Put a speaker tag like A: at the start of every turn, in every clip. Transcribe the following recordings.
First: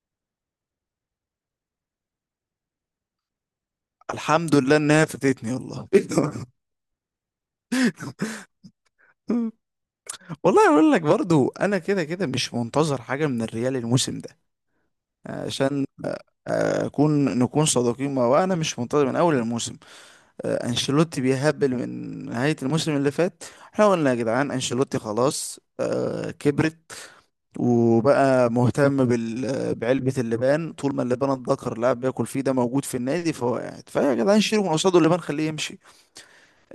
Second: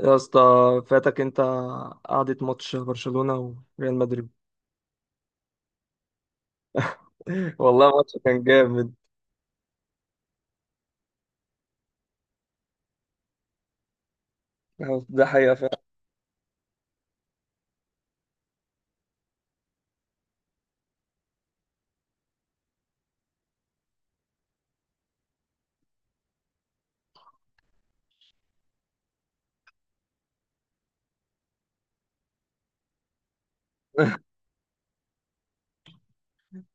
A: يا اسطى فاتك انت قعدة ماتش برشلونة وريال مدريد.
B: الحمد لله انها فاتتني والله.
A: والله ماتش كان جامد.
B: والله اقول لك برضو انا كده كده مش منتظر حاجه من الريال الموسم ده.
A: ده حقيقة فعلا.
B: عشان اكون نكون صادقين مع بعض، انا مش منتظر من اول الموسم. انشيلوتي بيهبل من نهايه الموسم اللي فات. احنا قلنا يا جدعان انشيلوتي خلاص كبرت وبقى مهتم بعلبة اللبان، طول ما اللبان الذكر اللاعب بياكل فيه ده موجود في النادي فهو قاعد، فيا جدعان شيلوا من قصاده اللبان خليه يمشي.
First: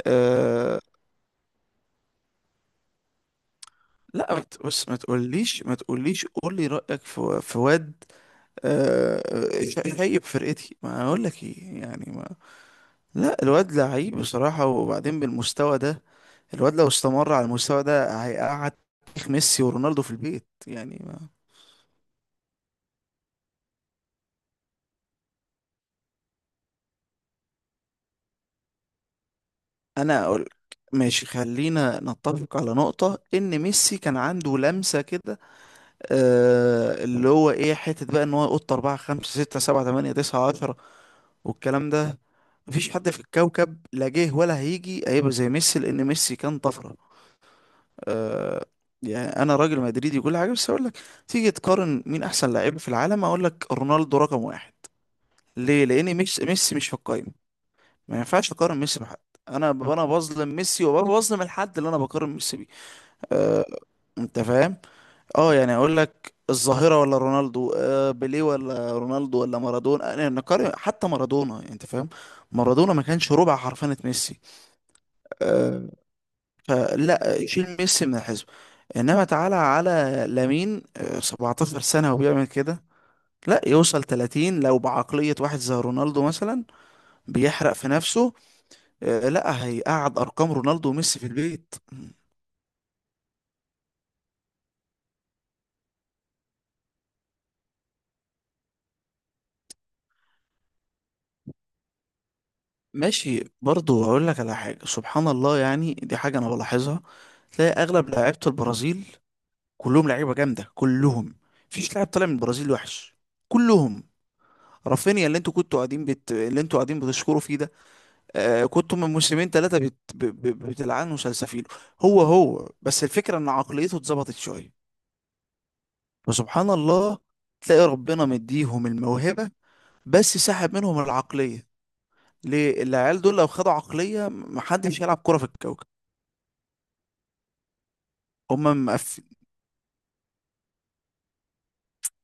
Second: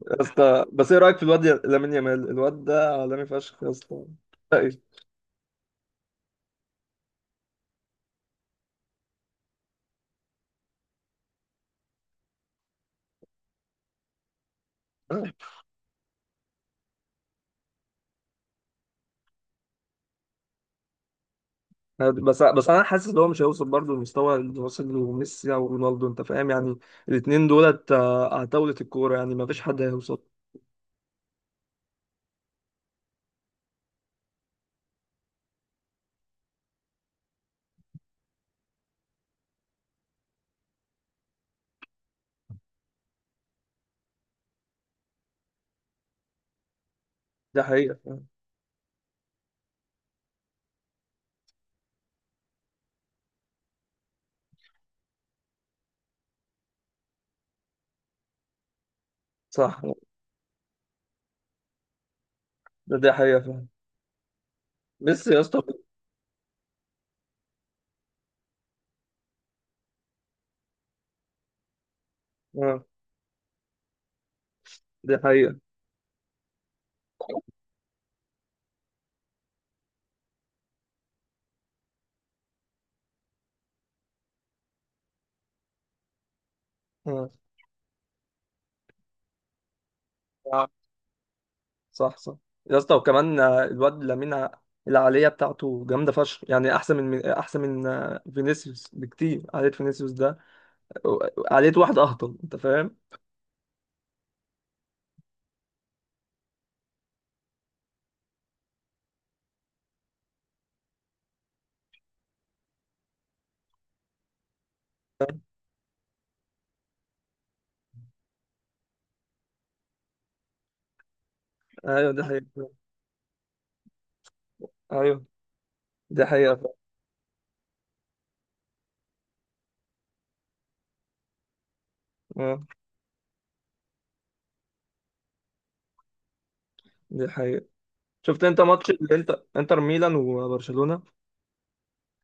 A: يا اسطى،
B: آه،
A: بس ايه رأيك في الواد لامين يامال؟ الواد ده عالمي فشخ يا اسطى.
B: لا ما ت-
A: رأيي.
B: بص، ما تقوليش، قول لي رأيك في واد. آه، شايب فرقتي ما اقول لك ايه، يعني ما لا، الواد لعيب بصراحة، وبعدين
A: آه.
B: بالمستوى ده. الواد لو استمر على المستوى ده هيقعد تاريخ ميسي ورونالدو في البيت، يعني ما
A: بس بس انا حاسس ان هو مش هيوصل برضه للمستوى اللي واصل له ميسي او رونالدو، انت فاهم؟ يعني الاثنين دولت على طاولة الكورة، يعني ما فيش حد هيوصل.
B: انا اقول ماشي، خلينا نتفق على نقطة ان ميسي كان عنده لمسة كده، آه، اللي هو ايه، حتة بقى ان هو يقط 4 5 6 7 8 9 10 والكلام ده. مفيش حد في الكوكب لا جه ولا هيجي هيبقى زي ميسي، لان ميسي كان طفره.
A: ده حقيقة فعلا.
B: آه. يعني انا راجل مدريدي وكل حاجه، بس اقول لك، تيجي تقارن مين احسن لعيب في العالم اقول لك رونالدو رقم واحد. ليه؟ لان ميسي، ميسي مش في القايمه. ما ينفعش اقارن ميسي بحد.
A: صح،
B: انا بظلم ميسي وبظلم الحد اللي انا بقارن ميسي بيه.
A: ده حقيقة
B: آه.
A: فعلا.
B: انت فاهم.
A: ميسي يا
B: اه
A: اسطى
B: يعني اقول لك الظاهرة، ولا رونالدو، آه، بيليه، ولا رونالدو، ولا مارادونا، انا نقارن حتى مارادونا يعني، انت فاهم.
A: آه،
B: مارادونا ما كانش ربع حرفنة ميسي.
A: دي حقيقة.
B: آه. فلا، شيل ميسي من الحزب. انما تعالى على لامين، آه، 17 سنة وبيعمل كده. لا يوصل 30 لو بعقلية واحد زي رونالدو مثلا
A: آه.
B: بيحرق في نفسه، آه، لا هيقعد ارقام رونالدو وميسي في البيت.
A: صح، صح. يا اسطى، وكمان الواد لامين العالية بتاعته جامدة فشخ، يعني أحسن من أحسن من فينيسيوس بكتير. عالية فينيسيوس ده عالية واحد أهطل، أنت فاهم؟
B: ماشي برضه هقول لك على حاجة، سبحان الله، يعني دي حاجة أنا بلاحظها. تلاقي أغلب لعيبة البرازيل كلهم لعيبة جامدة كلهم، مفيش لاعب طالع من البرازيل وحش، كلهم. رافينيا اللي انتوا كنتوا قاعدين اللي انتوا قاعدين بتشكروا فيه ده، آه، كنتوا من موسمين ثلاثة بتلعنوا سلسفيله.
A: أيوه،
B: هو
A: دي
B: هو
A: حقيقة.
B: بس الفكرة إن عقليته اتظبطت شوية.
A: أيوه، دي حقيقة
B: فسبحان
A: فعلا.
B: الله، تلاقي ربنا مديهم الموهبة بس سحب منهم العقلية.
A: آه،
B: ليه؟ العيال دول لو خدوا عقلية محدش يلعب كرة في الكوكب.
A: دي حقيقة. شفت أنت
B: هما
A: ماتش
B: مقف...
A: الإنتر؟ إنتر ميلان وبرشلونة،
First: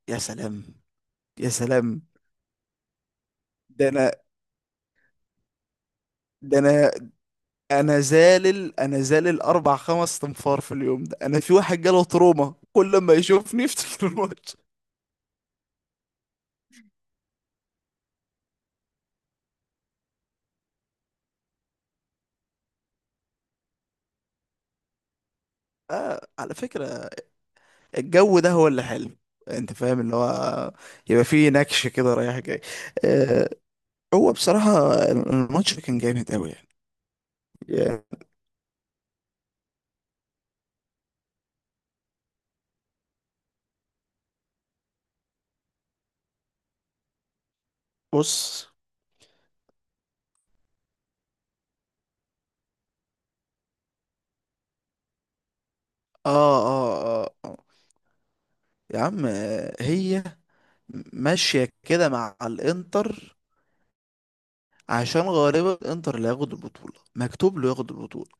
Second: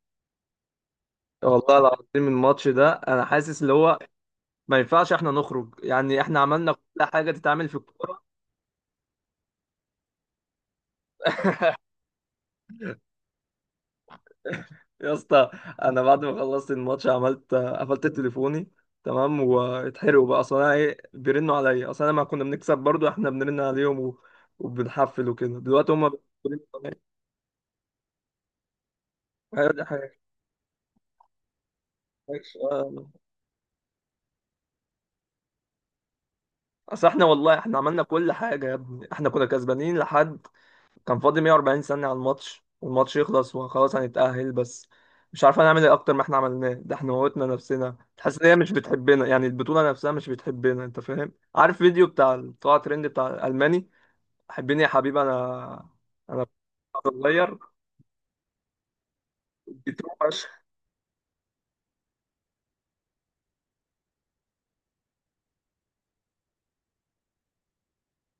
B: يا سلام، يا
A: والله
B: سلام.
A: العظيم الماتش ده أنا حاسس اللي
B: ده
A: هو
B: انا
A: ما ينفعش إحنا نخرج. يعني إحنا
B: ده
A: عملنا
B: انا
A: كل حاجة تتعمل في
B: انا
A: الكورة.
B: زالل، 4 5 تنفار في اليوم، ده انا في واحد جاله تروما كل ما يشوفني يفتكر الماتش.
A: يا اسطى، انا بعد ما خلصت الماتش عملت قفلت تليفوني، تمام؟ واتحرقوا بقى، اصل انا ايه؟ بيرنوا عليا اصل انا ما كنا بنكسب برضو. احنا بنرن عليهم وبنحفل وكده، دلوقتي هم
B: آه، على
A: بيرنوا عليا.
B: فكرة، الجو ده هو اللي حلو،
A: ايوه
B: انت
A: دي
B: فاهم، اللي
A: حاجه.
B: هو يبقى فيه نكش كده رايح جاي.
A: آه.
B: آه. هو بصراحة الماتش كان جامد قوي يعني.
A: اصل احنا والله احنا عملنا
B: يعني
A: كل حاجه يا ابني، احنا كنا كسبانين لحد كان فاضل 140 ثانية على الماتش والماتش يخلص وخلاص هنتأهل، بس مش عارفة نعمل ايه اكتر ما احنا عملناه. ده احنا موتنا نفسنا. تحس ان هي
B: بص،
A: مش بتحبنا، يعني البطولة نفسها مش بتحبنا، انت فاهم؟ عارف فيديو بتاع طلع ترند بتاع الألماني؟ حبيني يا حبيبي، انا
B: اه
A: انا
B: اه اه
A: صغير،
B: آه. يا عم، هي
A: بتوحش.
B: ماشية كده مع الانتر. عشان غالبا الانتر اللي هياخد البطولة مكتوب له ياخد البطولة،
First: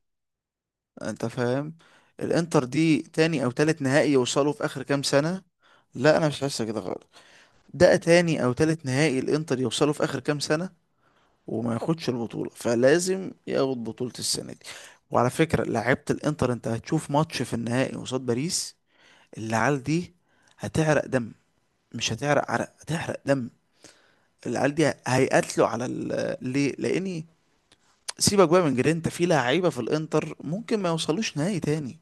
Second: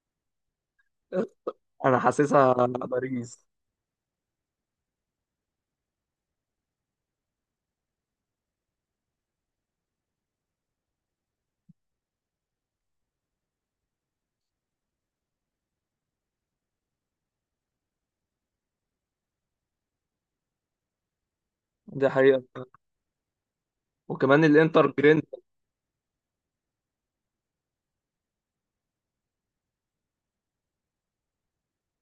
B: انت فاهم.
A: انا حاسسها
B: الانتر دي تاني
A: باريس.
B: او تالت نهائي يوصلوا في اخر كام سنة. لا انا مش حاسة كده خالص. ده تاني او تالت نهائي الانتر يوصلوا في اخر كام سنة وما ياخدش البطولة، فلازم ياخد بطولة السنة دي. وعلى فكرة لعيبة الانتر، انت هتشوف ماتش في النهائي قصاد باريس، العيال دي هتعرق دم،
A: دي
B: مش
A: حقيقة.
B: هتعرق عرق هتحرق دم.
A: وكمان
B: العيال
A: الانتر
B: دي
A: جرينت.
B: هيقاتلوا على ليه؟ لاني سيبك بقى من جرينتا، في لعيبه في الانتر ممكن ما يوصلوش نهائي تاني.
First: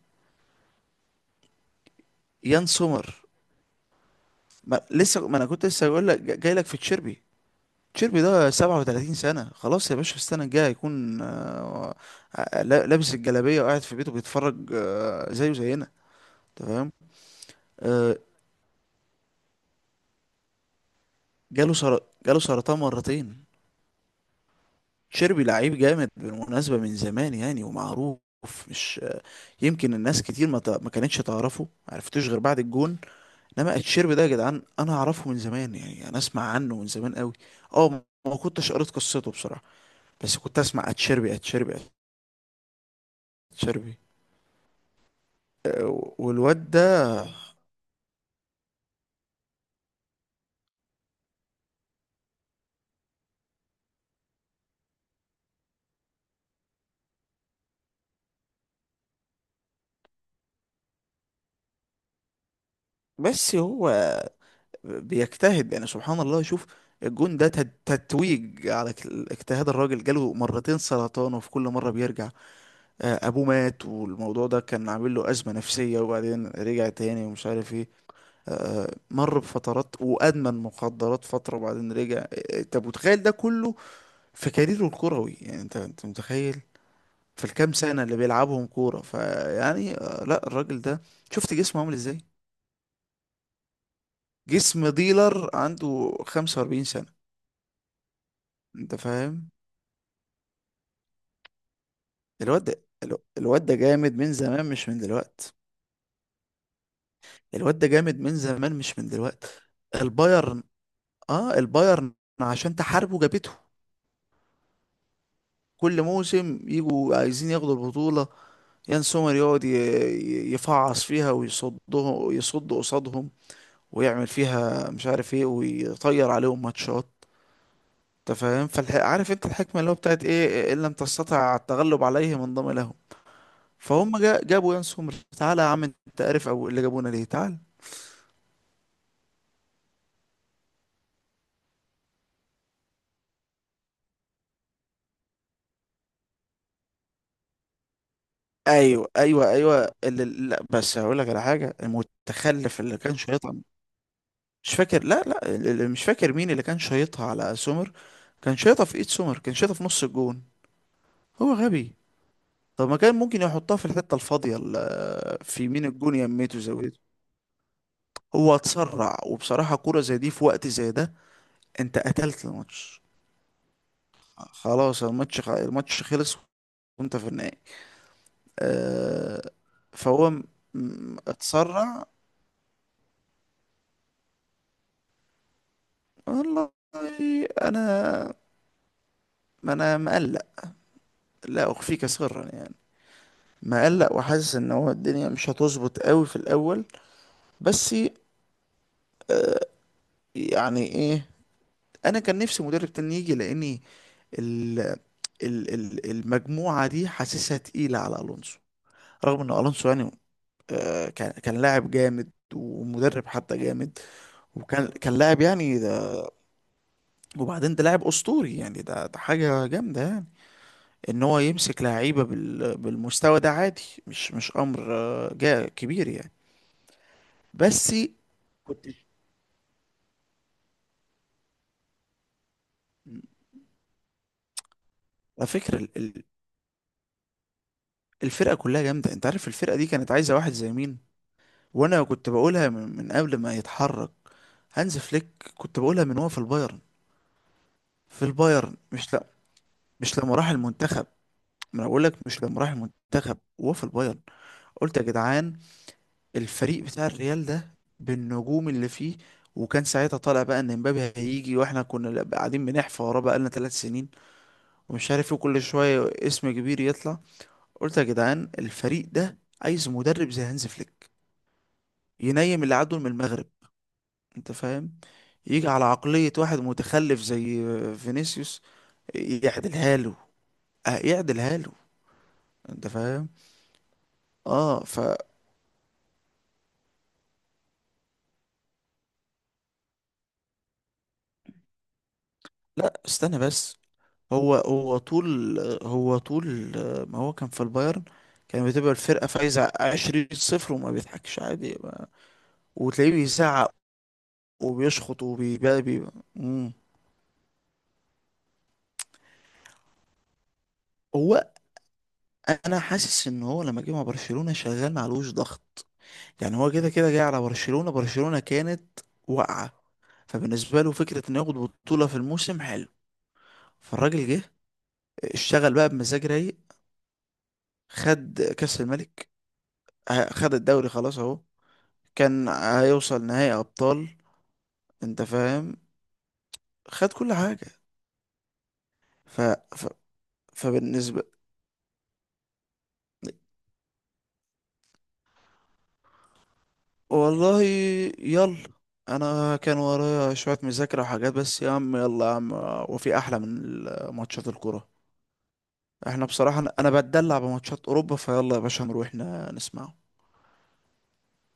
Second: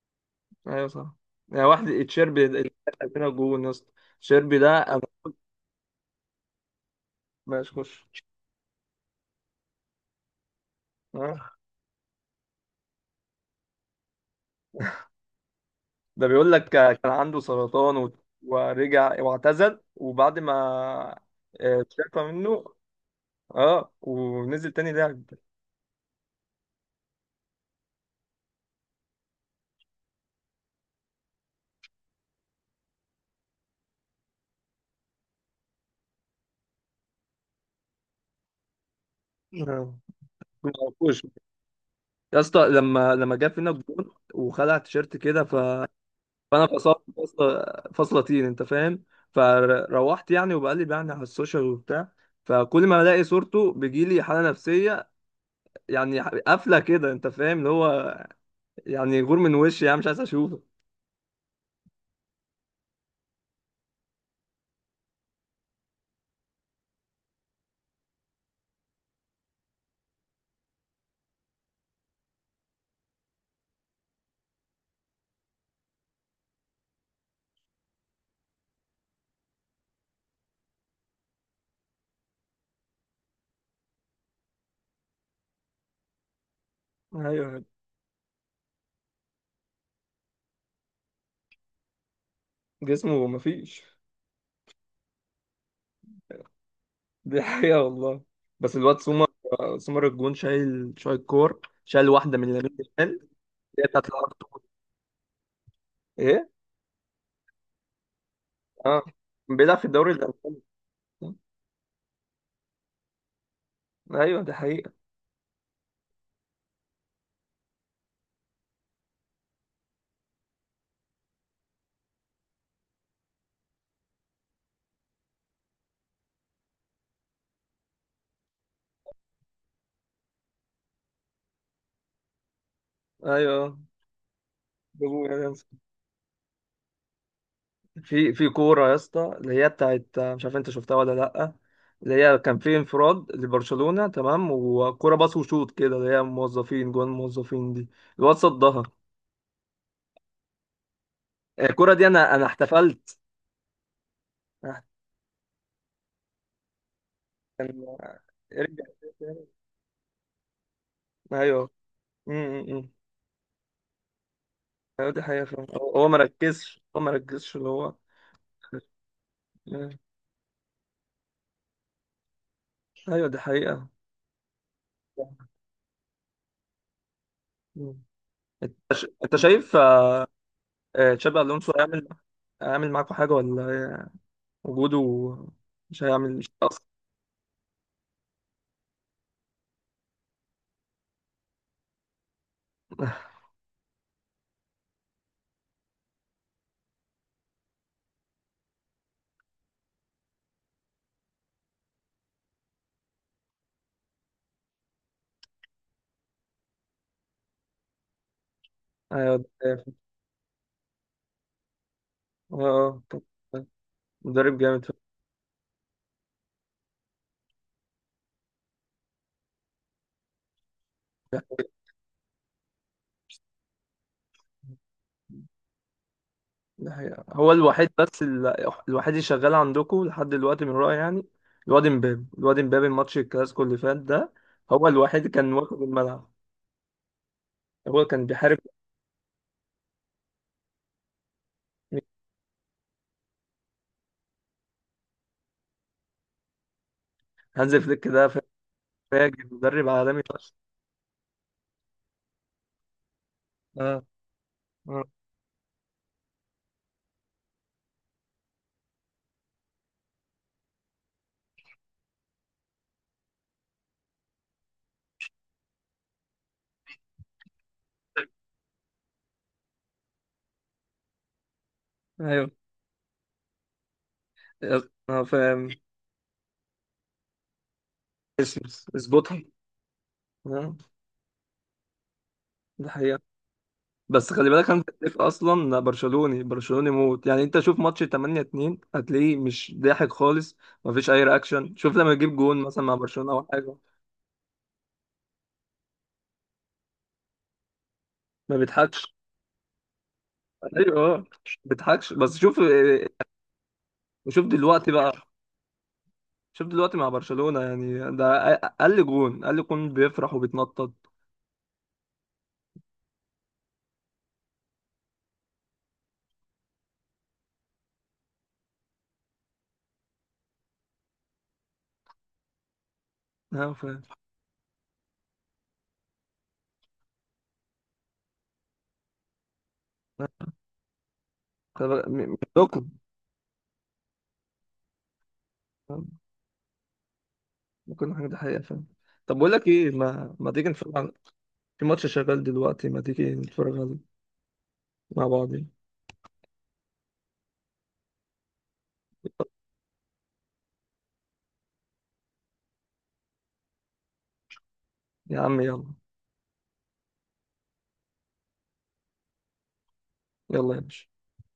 A: ايوه صح. يعني واحد تشيربي اللي
B: يان
A: دخل
B: سومر.
A: فينا جون يا اسطى. تشيربي ده
B: ما
A: انا،
B: لسه، ما انا كنت لسه بقول لك جاي لك في تشيربي.
A: ماشي خش.
B: تشيربي ده 37 سنه، خلاص يا باشا، في السنه الجايه هيكون لابس الجلابيه وقاعد في بيته بيتفرج، زيه زينا.
A: ده بيقول لك
B: تمام.
A: كان عنده سرطان
B: آه،
A: ورجع واعتزل، وبعد ما
B: جاله
A: آه،
B: سر...
A: اتشافى
B: جاله
A: منه.
B: سرطان مرتين.
A: اه ونزل تاني لعب.
B: تشيربي لعيب جامد بالمناسبه، من زمان يعني ومعروف، مش يمكن الناس كتير ما كانتش تعرفه، ما عرفتوش غير بعد الجون. انما اتشيرب ده يا جدعان انا اعرفه من زمان يعني، انا اسمع عنه من زمان قوي. اه، ما ما كنتش قريت قصته بصراحه
A: آه.
B: بس كنت
A: ما
B: اسمع
A: عرفوش.
B: اتشيربي، اتشيربي،
A: يا اسطى، لما جاب فينا
B: اتشيربي.
A: الجون وخلع التيشيرت كده،
B: أه،
A: فانا
B: والواد
A: فصلت
B: ده،
A: فصلة، فصلة طين، انت فاهم. فروحت يعني وبقلب يعني على السوشيال وبتاع، فكل ما الاقي صورته بيجيلي حالة نفسية، يعني قافلة كده انت فاهم، اللي هو يعني غور من وشي، يعني مش عايز اشوفه.
B: بس هو بيجتهد يعني، سبحان الله. شوف الجون ده تتويج على اجتهاد الراجل. جاله مرتين سرطان وفي كل مرة بيرجع. آه، أبوه مات والموضوع ده كان عامل له أزمة نفسية وبعدين رجع تاني ومش عارف ايه. آه، مر بفترات وأدمن مخدرات فترة وبعدين رجع، طب وتخيل ده كله في كاريره الكروي يعني. انت انت متخيل في
A: ايوه.
B: الكام سنة اللي بيلعبهم كورة فيعني، لا الراجل ده شفت جسمه عامل ازاي.
A: جسمه مفيش.
B: جسم ديلر عنده 45 سنة،
A: دي حقيقة والله. بس
B: انت
A: الواد سومر،
B: فاهم.
A: سومر الجون شايل كور، شايل واحدة من
B: الواد
A: لامين
B: ده،
A: يامال
B: الواد ده
A: اللي هي بتاعت
B: جامد
A: الأرض.
B: من زمان مش من دلوقت.
A: ايه.
B: الواد ده جامد من زمان مش
A: اه،
B: من دلوقت.
A: بيلعب في الدوري الألماني.
B: البايرن. اه البايرن. عشان تحاربه جابته.
A: ايوه دي حقيقة.
B: كل موسم يجوا عايزين ياخدوا البطولة، يان سومر يقعد يفعص فيها ويصده، يصد قصادهم ويعمل فيها مش عارف ايه ويطير عليهم ماتشات. انت فاهم. عارف انت الحكمه اللي هو بتاعت ايه، ان لم تستطع التغلب عليهم انضم لهم.
A: ايوه.
B: فهم جابوا يان سومر،
A: جابوه يا
B: تعالى
A: ناس.
B: يا عم، انت عارف او اللي جابونا ليه، تعال.
A: في كورة يا اسطى، اللي هي بتاعت مش عارف انت شفتها ولا لأ، اللي هي كان في انفراد لبرشلونة تمام، وكورة باص وشوط كده اللي هي موظفين جوان، موظفين دي. الواد صدها.
B: ايوه، لا بس هقول لك على حاجه،
A: الكورة دي انا
B: المتخلف اللي
A: احتفلت.
B: كان شيطها، مش
A: أنا-
B: فاكر. لا لا اللي مش فاكر مين اللي كان شيطها على
A: كان،
B: سومر. كان
A: رجع.
B: شيطها في ايد سومر، كان شيطها في نص الجون. هو
A: ايوه.
B: غبي.
A: م- م-
B: طب
A: م.
B: ما كان ممكن يحطها في الحته الفاضيه،
A: ايوه دي حقيقة
B: في
A: فعلا.
B: يمين
A: هو هو
B: الجون
A: ما
B: يميته
A: ركزش
B: زاويه.
A: هو ما ركزش اللي هو
B: هو اتسرع، وبصراحة
A: آه،
B: كورة زي دي في وقت زي ده، انت قتلت الماتش.
A: ايوه دي حقيقة.
B: خلاص الماتش الماتش خلص وانت في النهائي.
A: مم. انت
B: آه.
A: شايف آه،
B: فهو م-
A: آه، تشابي الونسو
B: اتسرع.
A: هيعمل، هيعمل معاكم حاجة ولا؟ وجوده مش هيعمل، مش
B: والله
A: اصلا.
B: انا، ما انا مقلق، لا اخفيك سرا يعني، مقلق وحاسس ان هو الدنيا مش هتظبط قوي في الاول، بس يعني ايه. انا كان نفسي مدرب تاني يجي، لاني ال المجموعة دي حاسسها تقيلة على الونسو.
A: ايوه
B: رغم
A: دي
B: ان
A: حقيقة
B: الونسو
A: فعلا.
B: يعني، كان كان لاعب جامد
A: اه طب.
B: ومدرب حتى
A: آه،
B: جامد.
A: مدرب جامد
B: وكان
A: فعلا.
B: كان لاعب يعني ده، وبعدين ده لاعب اسطوري يعني، ده ده حاجه جامده يعني. ان
A: دي
B: هو
A: حقيقة.
B: يمسك لعيبه بالمستوى ده عادي، مش مش امر، جا كبير يعني.
A: دي حقيقة. هو الوحيد،
B: بس
A: بس
B: كنت،
A: الوحيد اللي شغال عندكم لحد دلوقتي من رأيي يعني. الواد امبابي، الماتش الكلاسيكو اللي فات ده هو الوحيد
B: على
A: كان
B: فكره
A: واخد الملعب، هو كان
B: الفرقه
A: بيحارب.
B: كلها جامده، انت عارف الفرقه دي كانت عايزه واحد زي مين. وانا كنت بقولها من قبل ما يتحرك هانز فليك، كنت بقولها من هو في البايرن.
A: هانز فليك
B: في
A: ده
B: البايرن، مش لا
A: فاجر، مدرب
B: مش
A: عالمي
B: لما راح
A: فشخ.
B: المنتخب، ما انا بقول لك مش لما راح المنتخب وهو في
A: اه.
B: البايرن. قلت يا
A: اه.
B: جدعان الفريق بتاع الريال ده، بالنجوم اللي فيه، وكان ساعتها طالع بقى ان امبابي هيجي، واحنا كنا قاعدين بنحفى وراه بقالنا 3 سنين ومش عارف ايه، كل شويه اسم كبير يطلع، قلت يا جدعان الفريق ده عايز مدرب زي هانز فليك،
A: ايوه.
B: ينيم اللي عدوا من المغرب، انت فاهم.
A: اه
B: يجي
A: فاهم.
B: على عقلية واحد متخلف زي
A: اسم.
B: فينيسيوس
A: اظبطها.
B: يعدلها له.
A: اه.
B: اه يعدلها له، انت
A: ده حقيقة.
B: فاهم.
A: بس خلي بالك، هانز
B: اه
A: فليك
B: فلا،
A: اصلا برشلوني، برشلوني موت، يعني انت شوف ماتش 8-2 هتلاقيه مش ضاحك خالص، مفيش اي رياكشن. شوف لما يجيب جون مثلا مع برشلونة
B: استنى
A: او حاجه،
B: بس. هو هو طول طول ما هو كان في البايرن،
A: ما
B: كان بتبقى
A: بيضحكش.
B: الفرقة فايزة 20-0 وما
A: ايوه آه،
B: بيضحكش
A: مش
B: عادي بقى.
A: بيضحكش. بس شوف آه،
B: وتلاقيه بيزعق
A: شوف دلوقتي بقى،
B: وبيشخط
A: شوف
B: مم.
A: دلوقتي مع برشلونة. يعني ده اقل جون بيفرح وبيتنطط.
B: هو، انا حاسس ان هو لما جه مع برشلونة شغال معلوش ضغط، يعني هو كده كده جاي على برشلونة، برشلونة كانت واقعة، فبالنسبة له فكرة انه ياخد بطولة في الموسم حلو.
A: ها ف...
B: فالراجل جه اشتغل بقى بمزاج رايق، خد كأس الملك،
A: آه،
B: خد الدوري، خلاص اهو،
A: مش
B: كان
A: لكم
B: هيوصل نهائي ابطال، انت فاهم، خد كل حاجة.
A: ممكن حاجة، دي حقيقة فعلا. طب
B: ف...
A: بقول لك
B: ف...
A: ايه، ما تيجي نتفرج
B: فبالنسبة
A: في ماتش شغال دلوقتي، ما تيجي نتفرج عليه مع بعض؟
B: والله يلا، انا كان ورايا شوية مذاكرة وحاجات، بس يا عم يلا يا عم، وفي احلى من ماتشات الكرة؟
A: يا عم يلا.
B: احنا بصراحة أنا بتدلع بماتشات اوروبا، فيلا يا باشا نروح نسمعه.
A: يلا يا باشا.